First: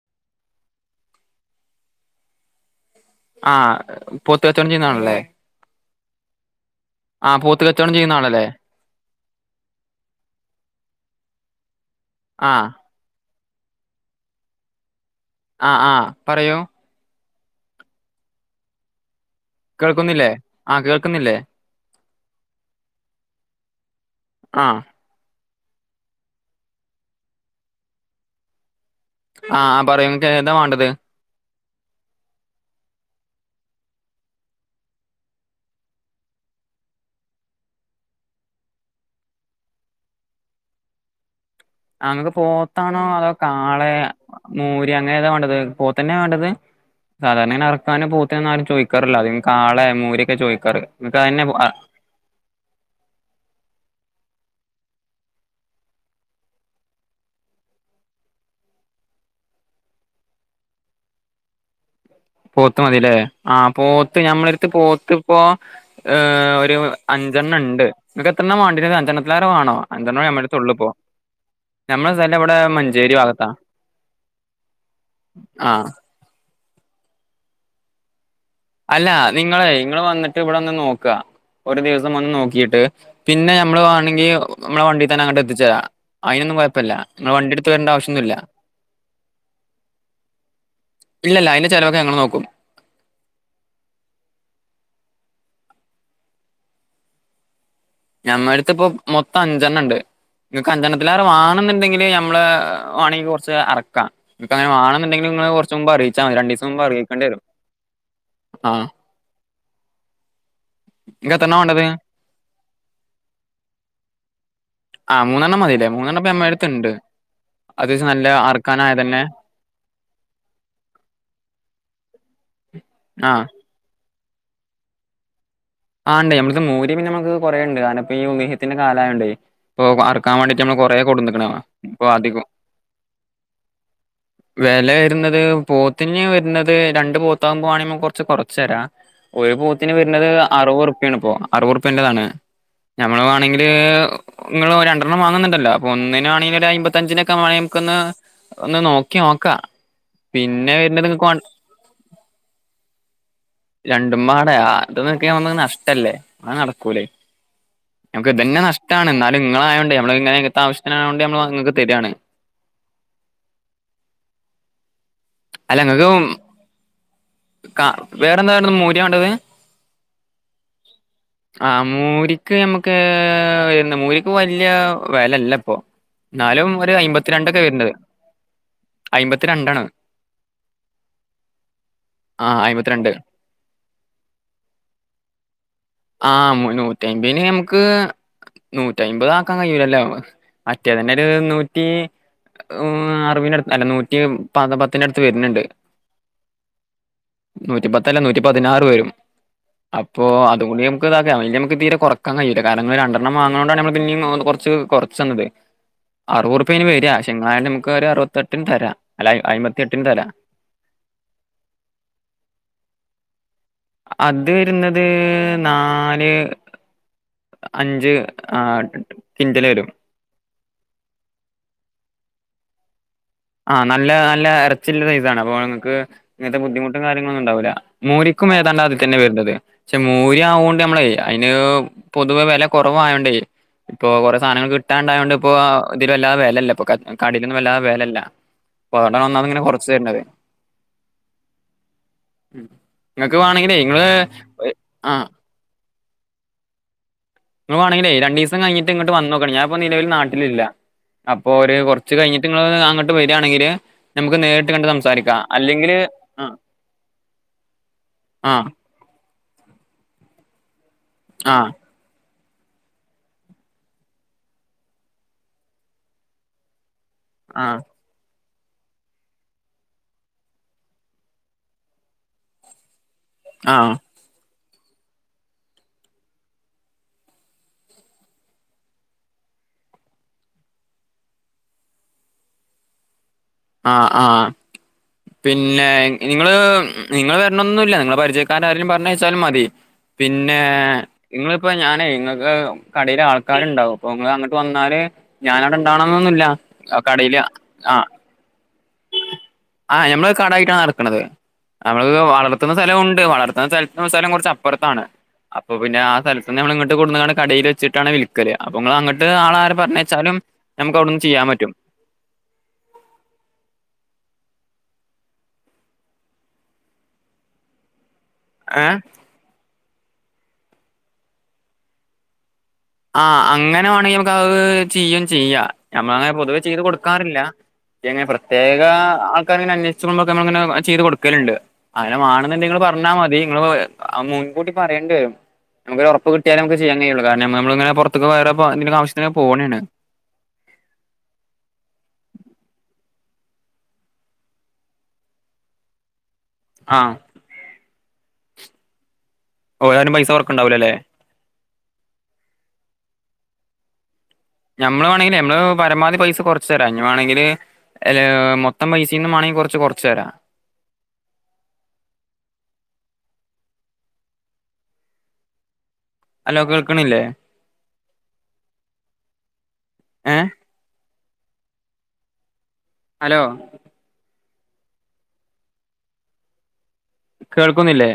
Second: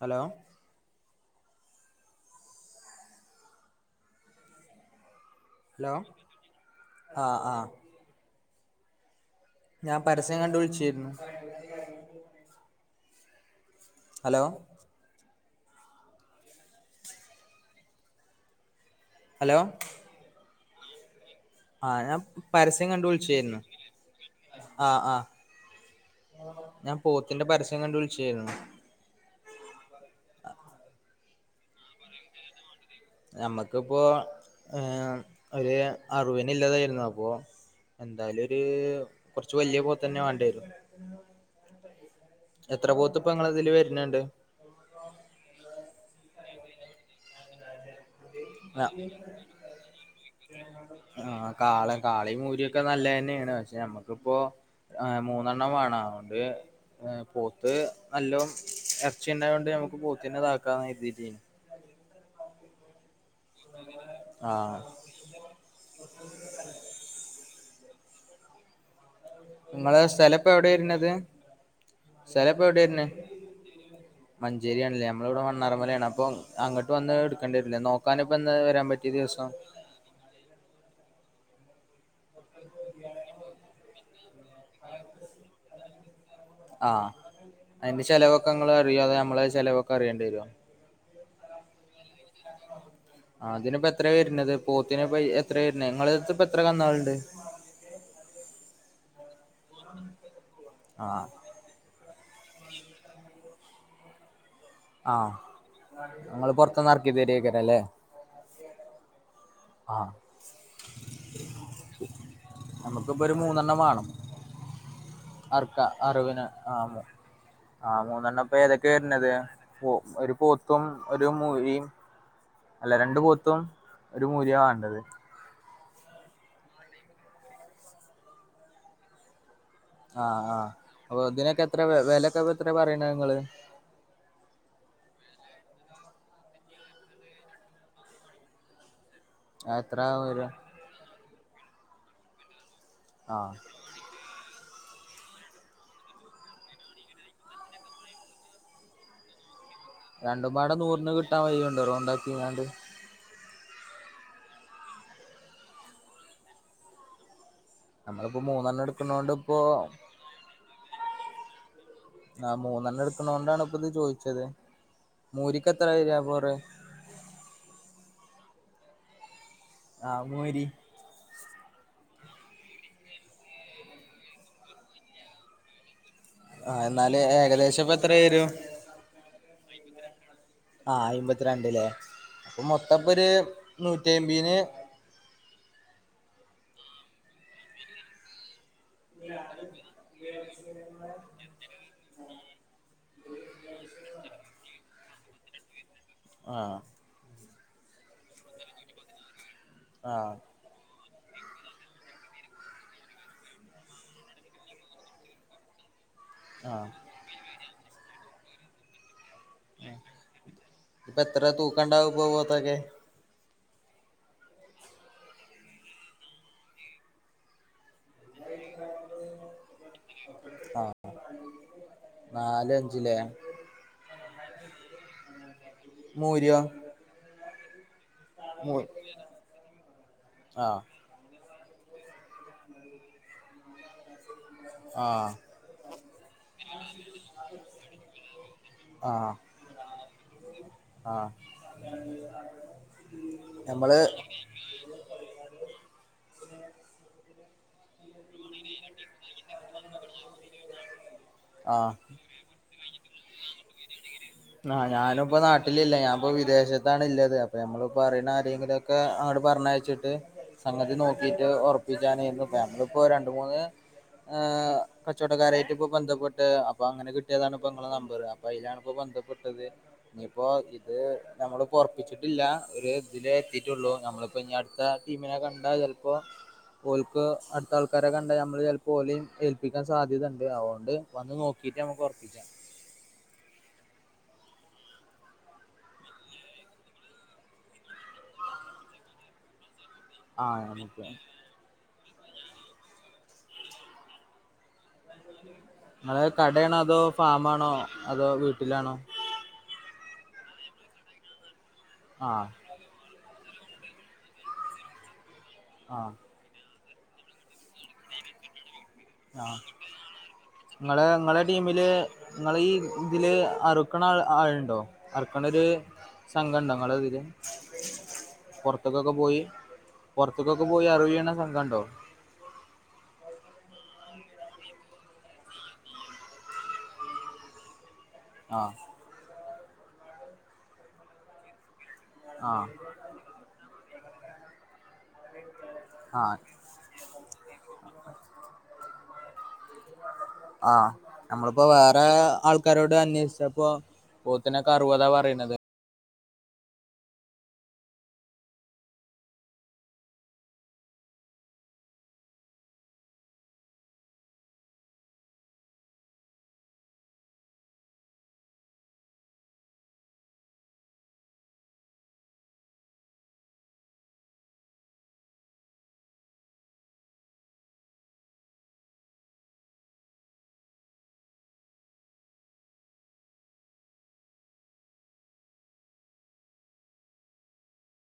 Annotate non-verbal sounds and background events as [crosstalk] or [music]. hello ആ പോത്ത് കച്ചോടം ചെയ്യുന്ന ആളല്ലേ ഹലോ ആ ആഹ് പോത്ത് ആഹ് കച്ചവണം ചെയ്യുന്ന ആളല്ലേ ഞാൻ പരസ്യം കണ്ട വിളിച്ചരുന്നു ആ ഹലോ ആ ആ പറയോ ഹലോ കേൾക്കുന്നില്ലേ ആ കേൾക്കുന്നില്ലേ ആ ഞാൻ പരസ്യം കണ്ടു വിളിച്ചായിരുന്നു ആഹ് ആ ആ ഞാൻ പോത്തിന്റെ പരസ്യം കണ്ട വിളിച്ചായിരുന്നു ആ ആ പറയുംനി ഏതാ വേണ്ടത് നമ്മക്കിപ്പോ ഏ ഒരു അറുപന് ഇല്ലാതായിരുന്നു അപ്പൊ എന്തായാലും ഒരു കൊറച്ച വലിയ പോത്ത തന്നെ വേണ്ട വും അങ്ങൊക്ക് പോത്താണോ അതോ ഇതില് കാളെ വരുന്നുണ്ട് മോര് അങ്ങനെ ഏതാ വേണ്ടത് പോത്ത് തന്നെ വേണ്ടത് സാധാരണ ഇറക്കാനും പോ മ ആരും ആ, ചോദിക്കാറില്ലോ അ ആളെ മൂരൊക്കെ ചോദിക്കാറ് ആഹ് നിങ്ങക്ക്തെ കാള കാളി മൂരിയൊക്കെ നല്ലതന്നെയാണ് പക്ഷെ നമ്മക്കിപ്പോ മൂന്നെണ്ണം വേണം അതൊണ്ട് പോത്ത് നല്ലോ ഇറച്ചി ഉണ്ടായ കൊണ്ട് നമക്ക് പോത്തിനെ ഇതാക്കാ എഴതിട്ട അത പോത്ത മതില്ലേ ആ പോത്ത് ഞമ്മളെടുത്ത് ആഹ് പോത്ത് ഇപ്പോ ഏ ഒരു അഞ്ചെണ്ണ ഉണ്ട് നിെ എത്രെ മോണ്ടിന ത അഞ്ചനത്തിലാര കാേണോ നിങ്ങളെ അഞ്ചെണ്ണ സ്ഥലം നമ്മ ഇപ്പൊ തുള്ളി എവിടെയാ പോ വരുന്നത് ഞമ്മൾ സ്ഥല ഇവിടെ മഞ്ചേരി ഭാഗത്താ മഞ്ചേരിയാണല്ലേ നമ്മള ഇവിടെ ആഹ് മണ്ണാറമലയാണ് അപ്പൊ അങ്ങോട്ട് വന്ന് എടുക്കേണ്ടി വരില്ലേ നോക്കാൻ അല്ല നിങ്ങളെ നിങ്ങള് വന്നിട്ട് ഇവിടെ ഒന്ന് നോക്കുക ഒരു ദിവസം വന്ന് നോക്കിട്ട് പിന്നെ നമ്മള് വാണെങ്കിൽ നമ്മളെ വണ്ടി തന്നെ അങ്ങോട്ട് എത്തിച്ചരാം അതിനൊന്നും കുഴപ്പമില്ല നിങ്ങൾ വണ്ടി എടുത്ത് വരേണ്ട ആവശം ഒന്നുമല്ല അറിയാതെ നമ്മള് ചെലവൊക്കെ അറിയണ്ടി വരും ഇല്ലല്ല അതിന്റെ ചിലവൊക്കെ ഞങ്ങ നോക്കും ആ ആ അതിനിപ്പോ എത്ര വരുന്നത് പോത്തിനപ്പ എത്രയ വരുന്നത് നിങ്ങള എത്ര കന്നാളുണ്ട് ഞമ്മ അടുത്ത് ഇപ്പ മൊത്തം അഞ്ചെണ്ണ ഉണ്ട് നിങ്ങക്ക് അഞ്ചെണ ആറെ ആഹ് വാണ എന്നുണ്ടെങ്കില് നമ്മള് വണെങ്കിൽ കുറച്ച് അറക്കാം ക്ക് അങ്ങനെ വേണെന്നുണ്ടെങ്കിൽ ആഹ് നിങ്ങള് കുറച്ച് മുമ്പ് അറിയിച്ചതി രണ്ട് നിങ്ങള് ദിവസം മുമ്പ് പുറത്തുന്ന് ഇറക്കി അറിയിക്കണ്ടി വരും തരുവായിരിക്കും അല്ലേ ആ ആ നമുക്കിപ്പൊ ഒരു മൂന്നെണ്ണം വേണം ആഹ് മൂന്നെണ്ണം മതില്ലേ മൂന്നെണ്ണംപ്പ അമ്മടുത്തുണ്ട് ആ മൂന്നെണ്ണപ്പ ഏതൊക്കെ വരണത് പോ ഒരു പോത്തും ഒരു മുരിയും അല്ല രണ്ടു ആഹ് പോത്തും ഒരു മൂരിയാ വേണ്ടത് ആണ്ട് നമ്മത്തെ മൂര്യ പിന്നെ നമുക്ക് കുറേ ഉണ്ട് കാരണം ഇപ്പോ ഈ ഉദ്ദേഹത്തിന്റെ കാലായുണ്ടേ ആ ആഹ് അപ്പൊ ഇതിനൊക്കെ എത്ര ഇപ്പൊ വിലക്കൊക്ക എത്ര പറയണ നിങ്ങള് വില വരുന്നത് പോത്തിന് വരുന്നത് രണ്ട് പോത്താകുമ്പോവാണെപ കൊറച്ച് കൊറച്ച് തരാം ഒരു പൂത്തിന് എത്ര വരുന്നത് വരിക അറുപത് റുപാണ് ഇപ്പോ അറുപത് റൂപ്യേറഎൻ്റണ് ഞമ്മള് ആഹ് വേണെങ്കില് നിങ്ങൾ രണ്ടണ്ണം വാങ്ങുന്നുണ്ടല്ല അപ്പോ ഒന്നിനാണെങ്കിൽ ഒരു അമ്പത്തഞ്ചിനൊക്കെ വാ നമ്മുക്കൊന്ന് ഒന്ന് നോക്കി നോക്കാ രണ്ടും പാട പിന്നെ വരുന്നത് നൂറിന് ഇങ്ങക്ക് വാ കിട്ടാൻ വയ്യണ്ട് റോണ്ടാക്കിങ്ങാണ്ട് രണ്ടും പാട അത് നക്ക നഷ്ടല്ലേ അനെ നടക്കൂലേ നമുക്ക് നമ്മളിപ്പോ ഇതന്നെ മൂന്നെണ്ണം നഷ്ടമാണ് എടുക്കണോണ്ട് എന്നാലും ഇപ്പോ ഇങ്ങള ആയതോണ്ട് നമ്മങ്ങനെ ഇങ്ങത്തെ ആവശ്യത്തിനായണ്ട് നമ്മ നിക്ക് തരിയാണ് ആ മൂന്നെണ്ണം എടുക്കുന്ന കൊണ്ടാണ് ഇപ്പൊ ഇത് ചോദിച്ചത് മൂരിക്ക അല്ല എത്ര നിങ്ങക്ക് വരിയാ പോറ് കാ വേറെന്തായിരുന്നു മൂര്യം വേണ്ടത് ആ മോരി ആ മൂരിക്ക് നമ്മുക്ക് എ മൂരിക്ക് വലിയ വിലല്ല ഇപ്പൊ എന്നാലും ആ ഒരു എന്നാല് അമ്പത്തിരണ്ടൊക്കെ ഏകദേശം വരണ്ടത് ഇപ്പ എത്ര വരും അയിമ്പത്തിരണ്ടാണ് ആ അമ്പത്തിരണ്ടല്ലേ ആ അപ്പൊ മൊത്തപ്പ അയ്മ്പത്തിരണ്ട് ഒരു നൂറ്റി അമ്പന് [unintelligible] ആ മുന്നൂറ്റി അമ്പന് നമുക്ക് നൂറ്റിമ്പത് ആക്കാൻ കഴിയൂല്ലല്ലോ മറ്റേ തന്നെ ഒരു നൂറ്റി അറുടു അല്ല നൂറ്റി പ പത്തിന്റെ അടുത്ത് വരുന്നുണ്ട് ആ നൂറ്റിപത്തല്ല നൂറ്റിപതിനാറ് വരും അപ്പോ ആഹ് അതുകൊ ഇത നമു തീരെറക്കൻ കഴയില്ല കാരണം രണ്ടെണ്ണം വാങ്ങത കൊണ്ടാണ്മ്മ പിന്ന കുറച്ച് കുറച്ച് തന്നത് [unintelligible] അറുപത്പ്പേന് ആഹ് വര ശെ എങ്ങാനും നമക്ക് ഒരു അറപത്തെട്ടന് തരാം അ അയമ്പത്തിട്ടിന് തല ഇപ്പൊ എത്ര തൂക്കണ്ടാവും ഇപ്പൊ പോത്തൊക്കെ അത് വരുന്നത് നാല് അഞ്ച് ആ കിൻ്റൽ വരും ആ നാലഞ്ചില്ലേ ആഹ് നല്ല നല്ല ഇറച്ചുള്ള സൈസാണ് അപ്പോ നിങ്ങക്ക് മൂരിയോ ഇങ്ങനത്തെ ബുദ്ധിമുട്ടും കാര്യങ്ങളൊന്നും ഉണ്ടാവൂല മൂരിക്കും മൂ ഏതാണ്ട് അതിൽ തന്നെ വരുന്നത് പക്ഷെ മോര്യാ ആഹ് ആവുകോണ്ട് നമ്മള് പിന്നെ പൊതുവെ വില കുറവായോണ്ടേ ഇപ്പൊ കുറ സാധനങ്ങൾ കിട്ടാണ്ടായത് ആഹ് കൊണ്ട് ഇപ്പോ ഇതില് വല്ലാത വിലല്ല ഇപ്പ കടയിൽന്നും വല്ലാത വിലല്ല പോണ്ട ആഹ് വന്നാണ് ഇങ്ങനെ കൊറച്ചു തരേണ്ടത് ആഹ് ഉം നിങ്ങക്ക് വേണെങ്കിലേ ഞമ്മള് നിങ്ങള് ആ [unintelligible] ങ്ങൾ വാണെങ്കില് രണ്ട ദിവസം കഴിഞ്ഞട്ട് ഇങ്ങോട്ട് വന്ന നോക്കണം ഞാൻ നിലവൽ നാട്ടിലില്ല അപ്പോ ഒരു ആഹ് കുറച്ച് കഴിഞ്ഞിട്ട് അങ്ങട്ട് വരിയാണെങ്കിൽ ആഹ് ഞാനും ഇപ്പ നാട്ടിലില്ല ഞാൻ ഇപ്പോ ആഹ് വിദേശത്തണള്ളത് അപ്പൊ നമ്മള് പറയുന്ന ആഹ് ആരെങ്കിലുംക്കെ അ പറഞ്ഞയച്ചിട്ട് സംഗതി നോക്കിട്ട് ആഹ് ഉറപ്പിച്ചാന നമ്മളിപ്പോ രണ്ട മൂന്ന് ഹ് കച്ചവടക്കാരായിട്ട് ഇപ്പ ബന്ധപ്പെട്ട് അപ്പൊ അങ്ങനെ കി ഏതാണ് ഇ ആഹ് നിങ്ങളെ നമ്പർ അപ്പ അതില ഇപ്പോ ബന് ട്ടത് ഇനിയിപ്പോ ഇത് നമ്മള് പൊറപ്പിച്ചിട്ടില്ല ഒരു അതില എത്തിട്ടുള്ളൂ ആഹ് നമ്മളിപ്പോ ഇ അടുത്ത ടീമിനെ കണ്ട ചിലപ്പോ ഓൽക്ക് അടുത്ത ആൾക്കാരെ കണ്ടൽ നമ്മള് ചിലപ്പോ ഓലും ഏൽപ്പിക്കാൻ സാധ്യതുണ്ട് അതുകൊണ്ട് വന്ന് നോക്കി കീട്ട് നമ്മുക്ക് ഉറപ്പിക്കാം ആഹ ആഹ പിന്നെ നിങ്ങള് നിങ്ങള് വരണൊന്നുല്ല നിങ്ങള് പരിചയക്കാര ആരെലും പറഞ്ഞയച്ചാൽ മതി ആ പിന്നെ നമുക്ക് നിങ്ങളിപ്പോ ഞാനേ ഇങ്ങൾക്ക് കടയില് ആൾക്കാരുണ്ടാവും അപ്പൊ നിങ്ങ അങ്ങട്ട് വ ന്നല് ഞാന് അവിടെ നിങ്ങളെ ഇണ്ടാവണന്നൊന്നുല്ല കടയാണോ കടയില് ആ ട്ടിലാണോ ആ ഞമ്മള് കടയിട്ടാണ് നടക്കണത് അവള് ആഹ് വളർത്തുന്ന സ്ഥലമുണ്ട് വളർ സ്ഥലം കുറച്ച് അപ്പുറത്താണ് അപ്പൊ പിന്നെ ആഹ് ആ കൊണ്ടന്നാണ്ട് കടയിൽ വെച്ചിട്ടാണ് വിൽക്കല് നിങ്ങൾ അങ്ങോട്ട് ആ ആളെ ആരെ പറഞ്ഞയച്ചാലും നമുക്ക് നിങ്ങളെ അവിടുന്ന് നിങ്ങളെ ചെയ്യാൻ പറ്റും ടീമില് നിങ്ങള് ഈ ഇതില് ആ അറുക്കണ ആളുണ്ടോ അറുക്കണ ഒരു സംഘം ഉണ്ടോ നിങ്ങളെതില് ഏഹ് പൊറത്തേക്കൊക്കെ പോയി പൊറത്തേക്കൊക്കെ പോയി അറവിയണ സംഘംണ്ടോ ആ അങ്ങനെ വേണെങ്കിൽ നമുക്ക് അത് ചെയും ചെയ്യാം നമ്മള് അങ്ങനെ പൊതുവെ ചെയ്ത് കൊടുക്കാറില്ല ങ്ങനെ ആഹ് പ്രത്യേക ആൾക്കാര് ഇങ്ങനെ അന്വേഷിച്ച് വരുമ്പോഴൊക്കെ നമ്മള് ഇങ്ങനെ ചെയ്ത് കൊടുക്കലുണ്ട് അങ്ങനെ മാണന്നുണ്ടെങ്കിൽ ആഹ് നിങ്ങള് പറഞ്ഞ മതി നിങ്ങള് മുൻകൂട്ടി പറയേണ്ടി വരും നമുക്ക് ഒരു ഉറപ്പ്‌ ആഹ് കിട്ടിയാലേ നമുക്ക് ചെയ്യാൻ കഴിയുള്ളൂ കാരണം നമ്മളിങ്ങനെ പൊറതിക്കും വേറെ എന്തെങ്കിലും ആവശ്യത്തിന് പോണയാണ് ആ നമ്മളിപ്പോ വേറെ ആൾക്കാരോട് അന്വേഷി പ്പോ പോത്തിനെക്കെ അറുപതാ പറയുന്നത് ആ ഓരാരും പൈസ കുറയ്ക്കു ഉണ്ടാവില്ലല്ലോ ഞമ്മള് വേണമെങ്കില് ഞമ്മള് പരമാവധി പൈസ കുറച്ചു തരാം ഇനി വേണമെങ്കില് അല്ല മൊത്തം പൈസയിന്ന് വേണെങ്കിൽ കുറച്ച് കുറച്ച് തരാം ഹലോ കേൾക്കണില്ലേ ഏ ഹലോ കേൾക്കുന്നില്ലേ